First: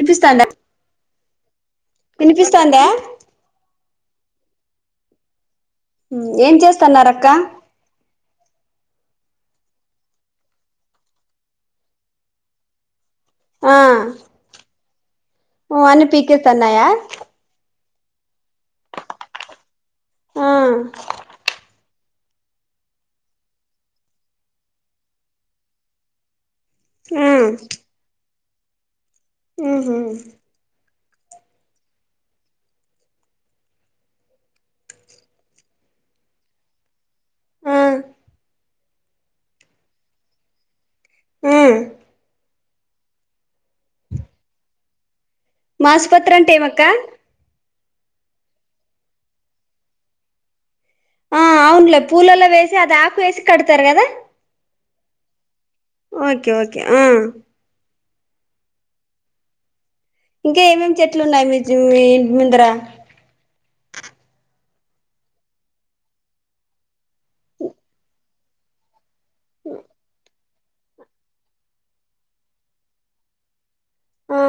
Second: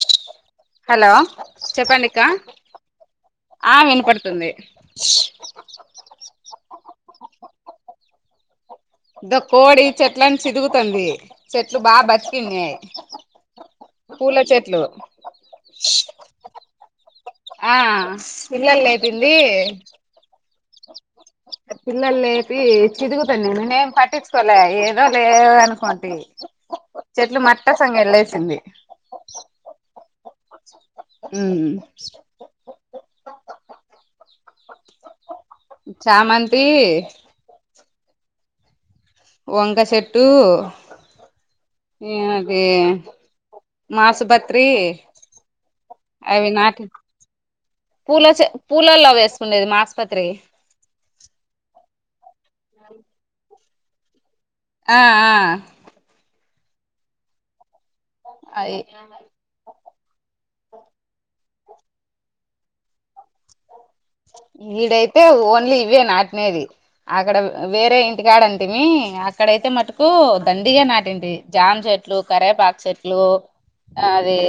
వినిపిస్తాందా హలో చెప్పండిక్క వినిపిస్తాందా ఆ వినపడుతుంది ఏం చేస్తున్నారు అక్క ఇ కోడి చెట్లలను చిదుగుతుంది చెట్లు బాగా బతికిన్నాయి ఆ పూల చెట్లు ఓ అన్నీ పీకేస్తాన్నయా ఆ పిల్లలు లేపింది ఆ పిల్లలు లేపి చిదుగుతుంది నేనేం పట్టించుకోలే ఏదో లేదో అనుకోంటి చెట్లు మట్టసంగ ఎళ్ళేసింది ఆహ హ్మ్ చామంతి ఆ వంక చెెట్టు ఆ ఏ ఏ మాసు బత్రి మాసుపత్రి అవి అంటే ఏమక్క నాటి పూల పూలల్లో వేసుకుండేది మాసుపత్రి ఆ అవునులే పూలలో వేసి అది ఆకు వేసి కడతారు కదా ఆ ఆ ఓకే ఓకే ఆ అయి ఇంకా ఏమేమి చెట్లు ఉన్నాయి మీ ఇంటి ముందర ఇడైతే ఓన్లీ ఇవే నాటినేది అక్కడ వేరే ఇంటికాడ ఉంటిమి అక్కడైతే మటుకు దండిగా నాటింటి జామ్ చెట్ చెట్లు కరేపాక్ చెట్లు ఆది ఆ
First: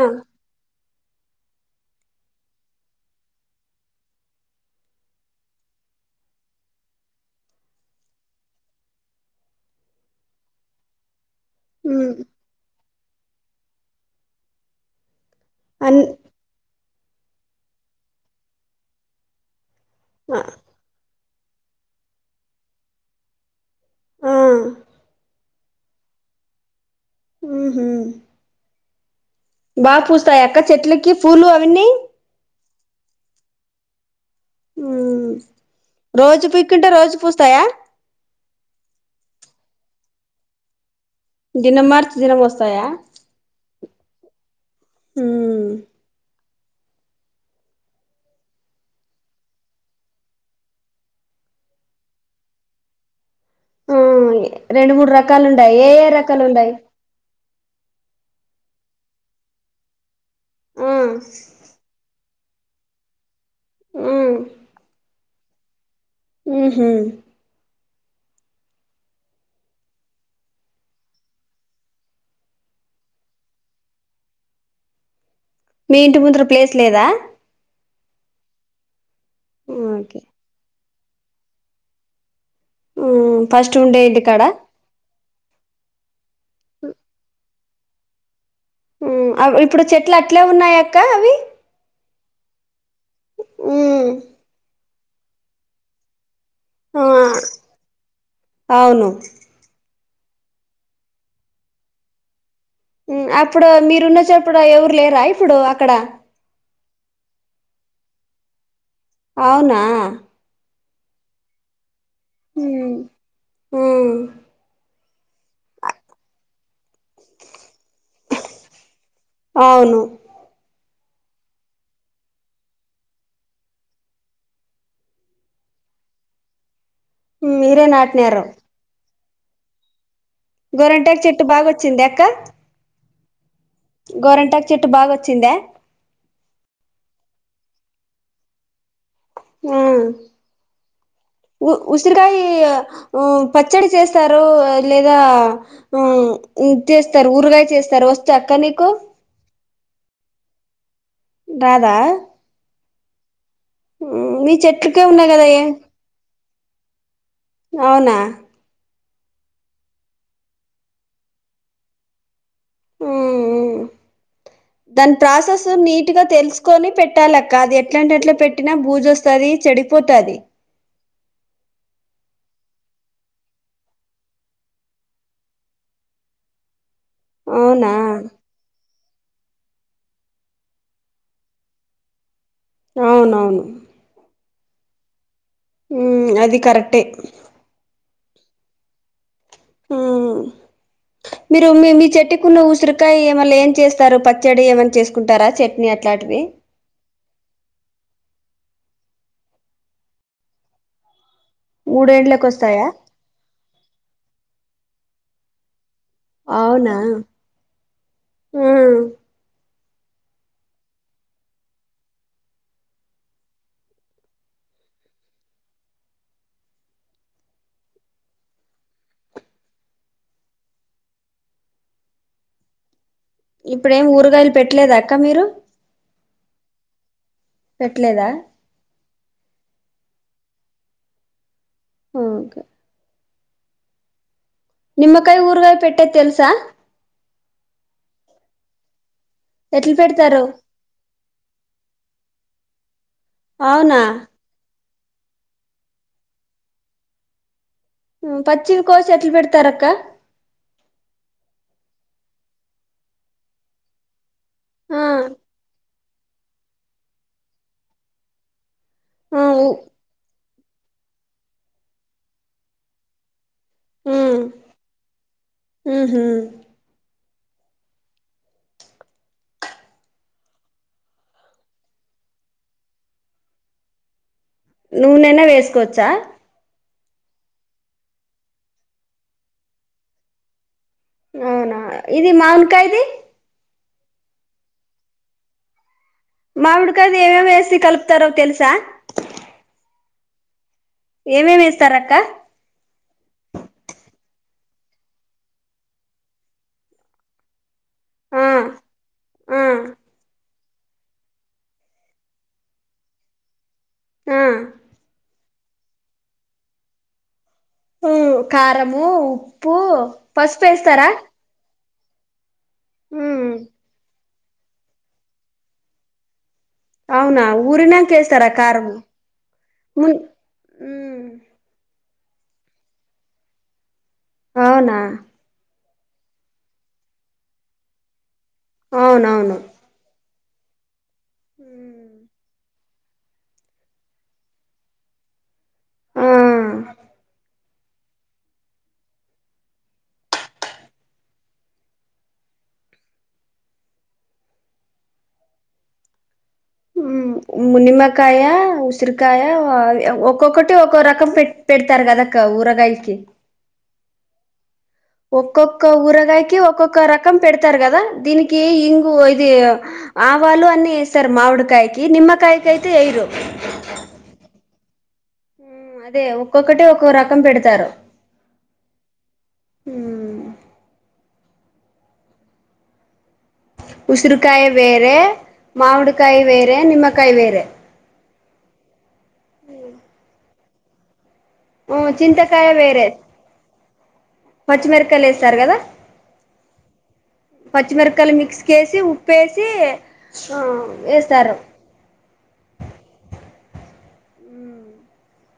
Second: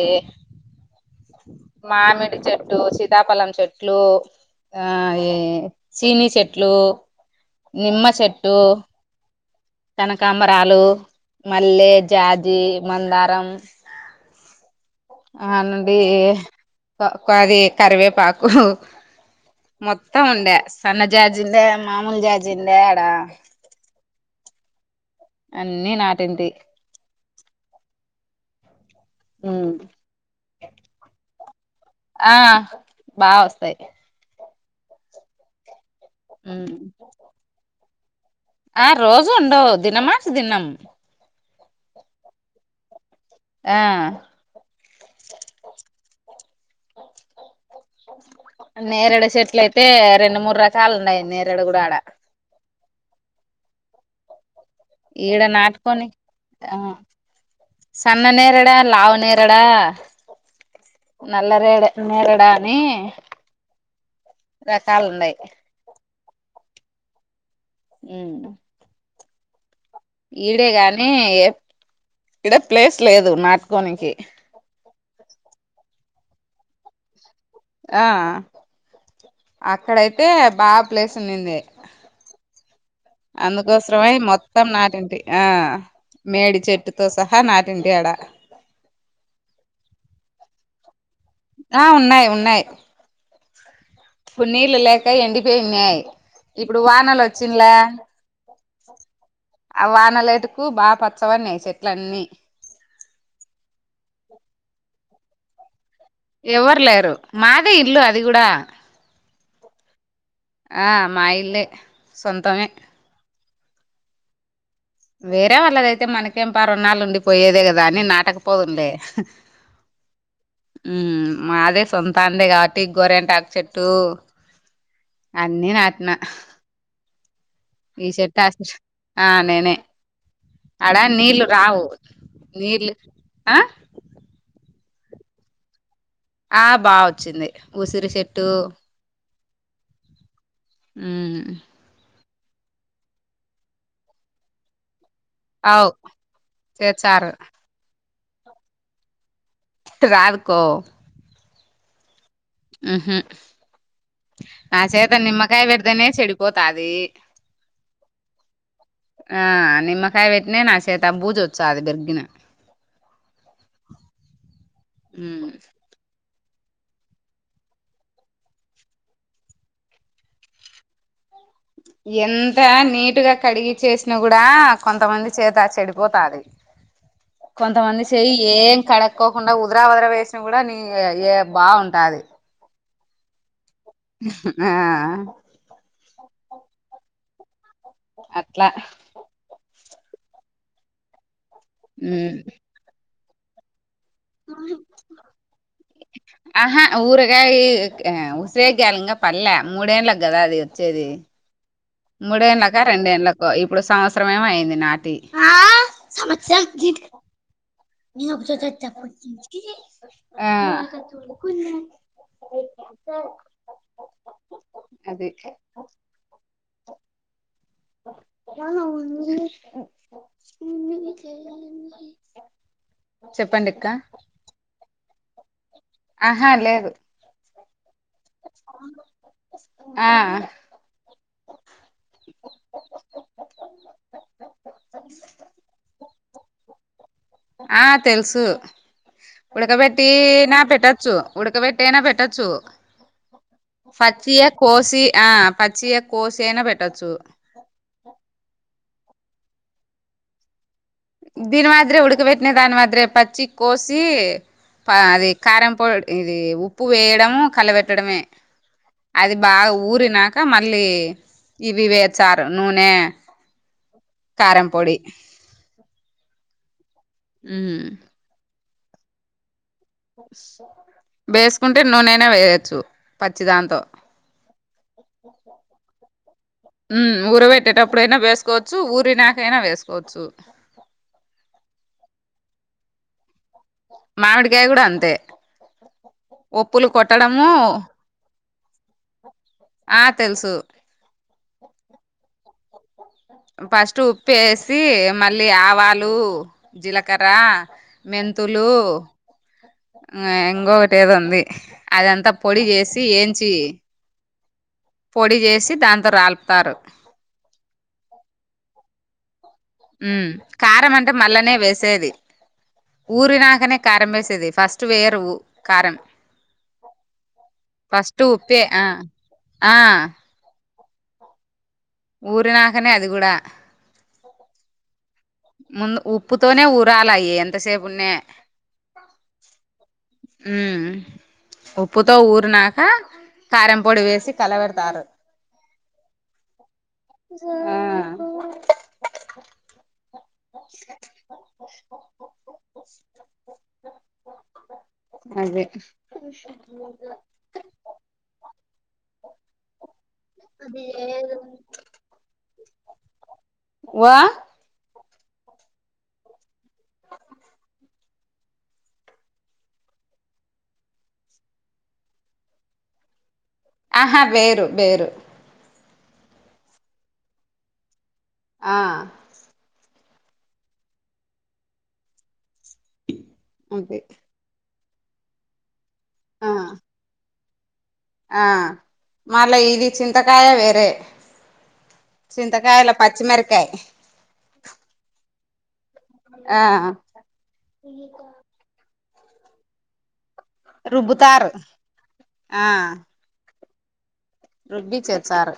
మామిడి చెట్టు సీతాపలం చెట్లు [unintelligible] స సినీచెట్టు నిమ్మ చెట్టు కనకాంబరాలు మల్లె మ్మ్ జాజి మందారం [unintelligible] అన్ ది కరివేపాకు మొత్తం ఆ ఉండే సన్న జాజి ఉండే మామూలు జాజి ఉండే ఆడ ఆ అన్ని నాటింటి ఉహు ఉమ్ బా పూస్తాయి అక్క చెట్లకి పూలు అవన్నీ ఆ బా వస్తాయ్ రోజు పీక్కుంటే రోజు పూస్తాయ ఆ రోజ ఉండవు దినమాసి దినం దినం మార్చి దినం మోస్తాయ ఆ హ్మ్ నేరడు చెట్లు అయితే రెండు మూడు రకాలు ఉన్నాయి నేరడు కూడా ఆడ ఆ రెండు మూడు ఈడ రకాలు ఉన్నాయి ఏ నాటుకొని ఏ రకాలున్నాయి ఆ సన్న నేరడ లావు నేరడ నల్ల [unintelligible] [unintelligible] అని రకాలు ఉన్నాయ్ ఉహు ఉ ఈడే గాని ఏ ఇడ ప్లేస్ లేదు నాటుకోనికి మీ ఇంటి ముందుర ప్లేస్ లేదా ఆ ఓకే అక్కడైతే బా ప్లేస్ ఉన్నింది ఫస్ట్ ఉండే అందుకోసమే ఇంటికాడ మొత్తం నాటింటి ఆ మేడి చెట్టుతో సహా నాటింటి ఆడ ఇప్పుడు చెట్లు అట్లే ఉన్నాయక్క అవి ఆ ఉన్నాయి ఉన్నాయి [unintelligible] నీళ్ళ లేక ఎండిపోయి ఉన్నాయి ఇప్పుడు వానలు వచ్చింద్లే అవును అ వాన [unintelligible] బాగ [unintelligible] చెట్ల అన్నీ అప్పుడు మీరున్నచ్చప్పుడు ఎవరు లేరా ఇప్పుడు అక్కడ ఎవ్వరు లేరు మాదే ఇల్లు అది కూడ అవునా ఆ మా ఇల్లే సొంతమే ఉ వేరే వాళ్ళదైతే మనకేం ప రణాలు ఉండి పోయేదే కదా అని నాటకపోదునులే అవును మాదే సొంతా అందే కాబట్టి గోరెంటాకు చెట్టు అన్నీ నాటిన మీరే ఈ చెట్ నాటినారు ఆసించ్ ఆ నేనే అడా గోరంటాకు నీళ్లు చెట్టు బాగా రావు వచ్చింది నీళ్ళు గోరంటా చెట్టు బాగా వచ్చిందా ఆ బా వచ్చింది ఉసిరి చెట్టు మ్ మ్ ఉసిరికాయ పచ్చడి చేస్తారు లేదా అవు మ్ చేస్తారు చేచ్చారు ఊరగాయ చేస్తారు వచ్చా అక్క నీకు రాదు కో రాదా మ్ హు మీ నా చెట్లకే చేత ఉన్నాయి కదా ఏ నిమ్మకాయ పెడితేనే చెడిపోతది అవునా ఆ నిమ్మకాయ పెట్టినా నా చేత బూజు వచ్చా అది బెరిగిన మ్ మ్ దాని ఉమ్ ప్రాసెస్ నీట్ టిగా తెలుసుకొని పెట్టాలక్క అది ఎట్లాంట ఎట్లా పెట్టినా బూజ వస్తుది చెడిపోతుది ఎంత నీటుగా కడిగి చేసినా కూడా కొంతమంది చేత చెడిపోతాది అవునా కొంతమంది చెయి ఏం కడుక్కోకుండా ఉదరా వదర వేసిన కూడా నీ ఏ బాగుంటాది అవునవును ఆ అది కరెక్టే అట్లా మ్ మీరు మీ మీ ఉమ్ చెట్టుకున్న ఉసిరికాయ మళ్ళ ఏం చేస్త స్తారు పచ్చడి ఏమని చేసుకుంటారా చట్నీ అట్లాంటివి ఊరగాయి ఉసిరేగ్గాయ లింగా పల్లె మూడేళ్ళ కదా అది వచ్చేది మూడేండ్లకి మూడేండ్ల కి వస్తాయా రెండేండ్లు కొ ఇప్పుడు సంవత్సరం ఏమ అయింది నాటి సంవ అవునా ఉమ్ చప్పు ఆ అది ఆవును [unintelligible] మది చే ఇప్పుడేం ఊరగాయలు పెట్టలేదా అక్క మీరు ఆహా లేదు పెట్టలేదా ఆ ఓకే నిమ్మకాయ ఊరుగాయ పెట్టేది తెల్సా ఆ తెలుసు ఎట్లు ఉడకబెట్టీ పెడతారు నా పెట్టచ్చు ఉడకబెట్టైనా పెట్టచ్చు అవునా పచ్చియ కోసి ఆ పచ్చియే కోసి అయినా పెట్టొచ్చు ఉం పచ్చివి కోసి ఎట్లు పెడతారక్క దీని మాదిరే ఉడకబెట్టినా దాని మాదిరే పచ్చి కోసి ఆ అది కారం పౌడ్ ఇది ఉప్పు వేయడము కలబెట్టడమే అది ఆ ఉ బాగా ఊరి నాక కా మళ్ళీ ఇవి వే చారు నూనె కారం పొడి హు హమ్ ఉం వేసుకుంటే నూనే అయినా వేయొచ్చు పచ్చి దాంతో నూనెైనా వేసుకోవచ్చా ఉం ఊరబేట్టేటప్పుడైన వేసుకోవచ్చు ఊరినాక అయినా వేసుకోవచ్చు అవునా ఇది మావిని కాయధి మామిడికాయ కూడా అంతే ఒప్పులు మామిడి కాయది కొట్టడము ఏమేమి వేసి కలుపుతారో తెలుసా ఆ తెలుసు ఏమేమి వేస్తార అక్క ఫస్ట్ ఉప్ప వేసి మళ్ళీ ఆవాలు జీలకర్ర ఆ మెంతులు ఆ ఇంకొకటి ఏదో ఉంది అదంతా పొడి చేసి ఏంచి ఆ పొడి చేసి దాంతో రాలుపుతారు ఉం ఖారము ఉప్పు పసుపు వేస్తారా అల్లనే వేసేది ఉమ్ ఊరినాకనే కారం వేసేది ఫస్ట్ వేయరు ఉ కారం అవునా ఊరినంక ఫస్ట్ వేస్తారా ఉప్పే ఆ కారము ఆ మున్ ఉమ్ ఊరి నాకనే అది కూడా అవునా ముందు ఉప్పుతోనే ఊరాల అయి ఎంతసేపు ఉన్నా అవునవును వుమ్ ఉప్పుతో ఊరు నాక ఆ కారం పొడి వేసి కలబెడతారు ఆ ఆ అదే నిమ్మకాయ ఉసిరికాయ ఒక్కొక్కటి ఒక్కో రకం పెట్ పెడతారు గద అక్క ఊరగాయకి వా ఒక్కొక్క ఊరగాయకి ఒక్కొక్క రకం పెడతారు కదా దీనికి ఇంగు ఇది ఆవాలు అన్ని వేస్తారు మావిడికాయకి నిమ్మ కాయకితే వేయరు ఆహా వేరు వేరు ఉం అదే ఒక్కొక్కటి ఒక్కొ రకం పెడతారు ఆ ఉమ్, అంతే ఉసురుకాయ వేర మామిడికాయ ఆ వేరే నిమ్మ కాయ వేరే ఆ మళ్ల ఇది చింతకాయ వేరే ఉమ్, చింతకాయ చింతకాయిలా పచ్చిమిరకాయ్ పచ్చిమిరకాయిల్ ఎసారు గదా ఆ పచ్చిమిరప్కాయలు మిక్స్కేసి ఉప్పేసి ఆ రుబ్బుతారు వేస్తారు ఆ రుబ్బి చేచ్చారు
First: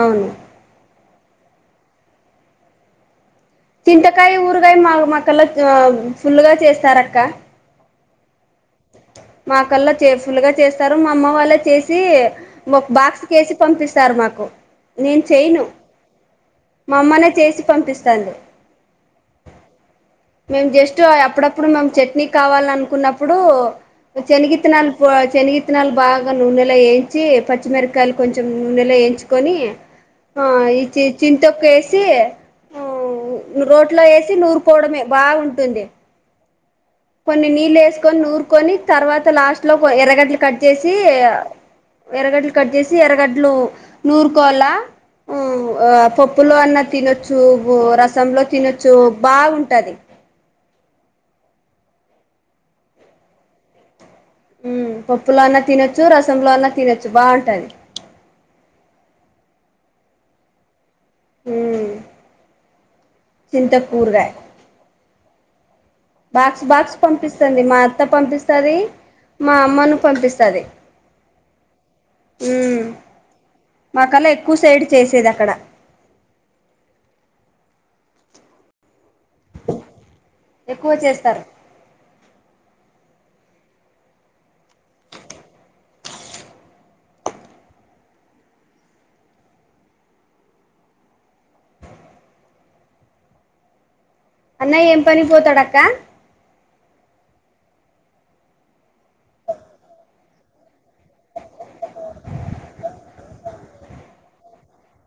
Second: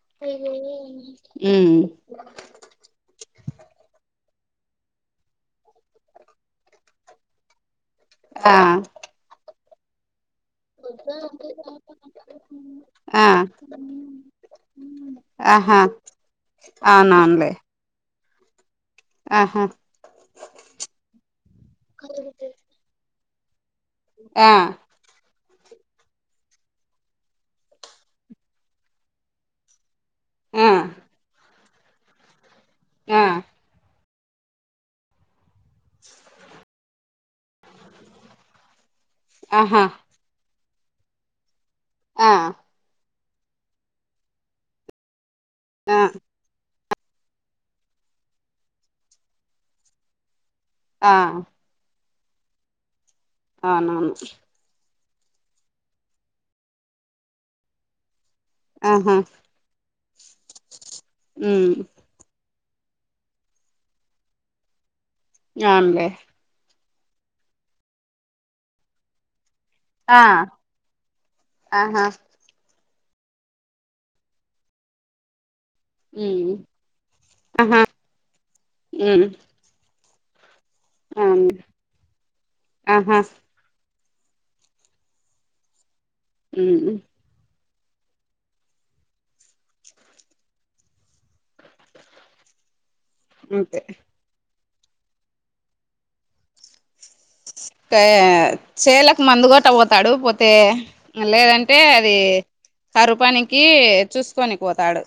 అవును ఉమ్ చింతకాయ్ ఊరుగాయ్ మా కళ్ళల్లో ఫుల్లుగా చేస్తారు అక్క ఆ మా కల్లా చే ఫుల్లుగా చేస్తారు మా అమ్మ వల్లే చేసీ మ ఆ బాక్స్ కేసి పంపిస్తారు మాకు నేను చేను ఆహా మా అమ్మనే అవునవునులే చేసి పంపిస్తాంది. ఆహా మేము జస్ట్ అయి అప్పుడప్పుడు మేము చట్నీ కావాలనుకున్నప్పుడూ ఆ శనగిత్తినలు పో శనగిత్తనాలు బాగా నూనెలో ఏంచ్చి పచ్చిమిరకాయల్ కొంచం నూనెలో ఎంచుకొనీ ఆ ఈ చిచిన్ తొక్కు ఏసీ ఆ రోట్లో ఎసి నూరుకోడమే బాగుంటుంది కొన్ని నీళ్ళు ఎస్కొని నూర్కొని తర్వాత లాస్ట్ లో ఆహా కో ఎర్రగడ్లు కజ్ జేసీ ఆ ఎర్రగడ్లు కజ్ జెసి చి ఎరగడ్లు నూరుకోల్లా ఆ ప్పులో అన్న తినొచ్చూ బు రసంలో తినొచ్చు బాగుంటది. ఆ అవునా ఉమ్ పప్పులో అన్నా తినొచ్చు రసంలో అన్నా తినొచ్చు బావుంటది. ఆహా ఉమ్ చింతపూర్వే అవున్లే బాక్స్ బాక్స్ పంపిస్తుంది మా అత్త పంపిస్తాది మా అమ్మను ఆ పంపిస్తాది ఆహా మాకలా ఎక్కు సైడ్ చేసేది అక్కడ ఆహా ఉమ్ ఎక్కువ చేస్తారు అవును ఆహా ఉమ్ అంతే అన్నయ ఏంపనికి వోతడక్కా కాఎ చెల్లకు మందుగోట వోతాడు పోతే లేదంటే అది కరువ్ పనికీ చూస్కొని వోతాడూ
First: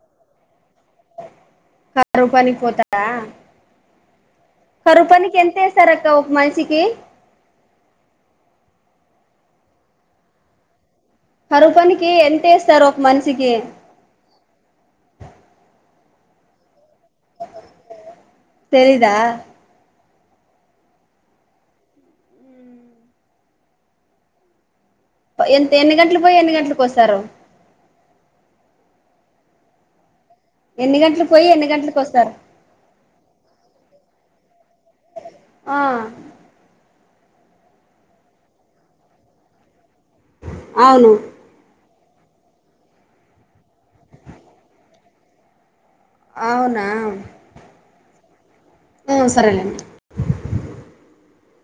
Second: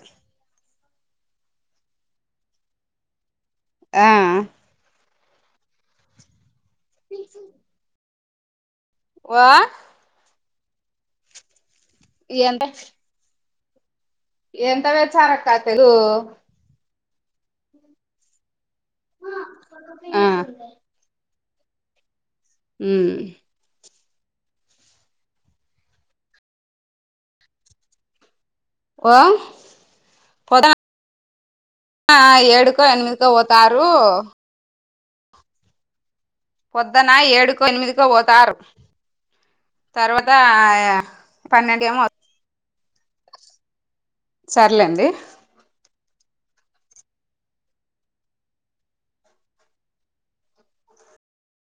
కరువ్ పనికి కోతాడా ఆ కరువ్ పనికి ఎంత ఎసరు అక్క ఒక్ మనిషికి వో కరువ్ పనికీ ఎంత ఎసరు ఒక్ మనిషికి ఎంత వేచ్చరక్క తెలు తెలీదా ఆ ఉమ్ ఎంత ఎన్ని గంటలు పోయి ఎన్ని గంటలకు వస్తారు ఓ పోత ఎన్ని గంటలు పోయి ఎన్ని గంటలకు ఆ వస్తారు ఏడుకో ఎనిమిదికో పోతారు ఆ పొద్దున ఏడుకో ఎనిమిదికో పోతారు తర్వాత అవును పన్నెండు ఏమో సర్లేండి అవునా ఉ సరేలేండి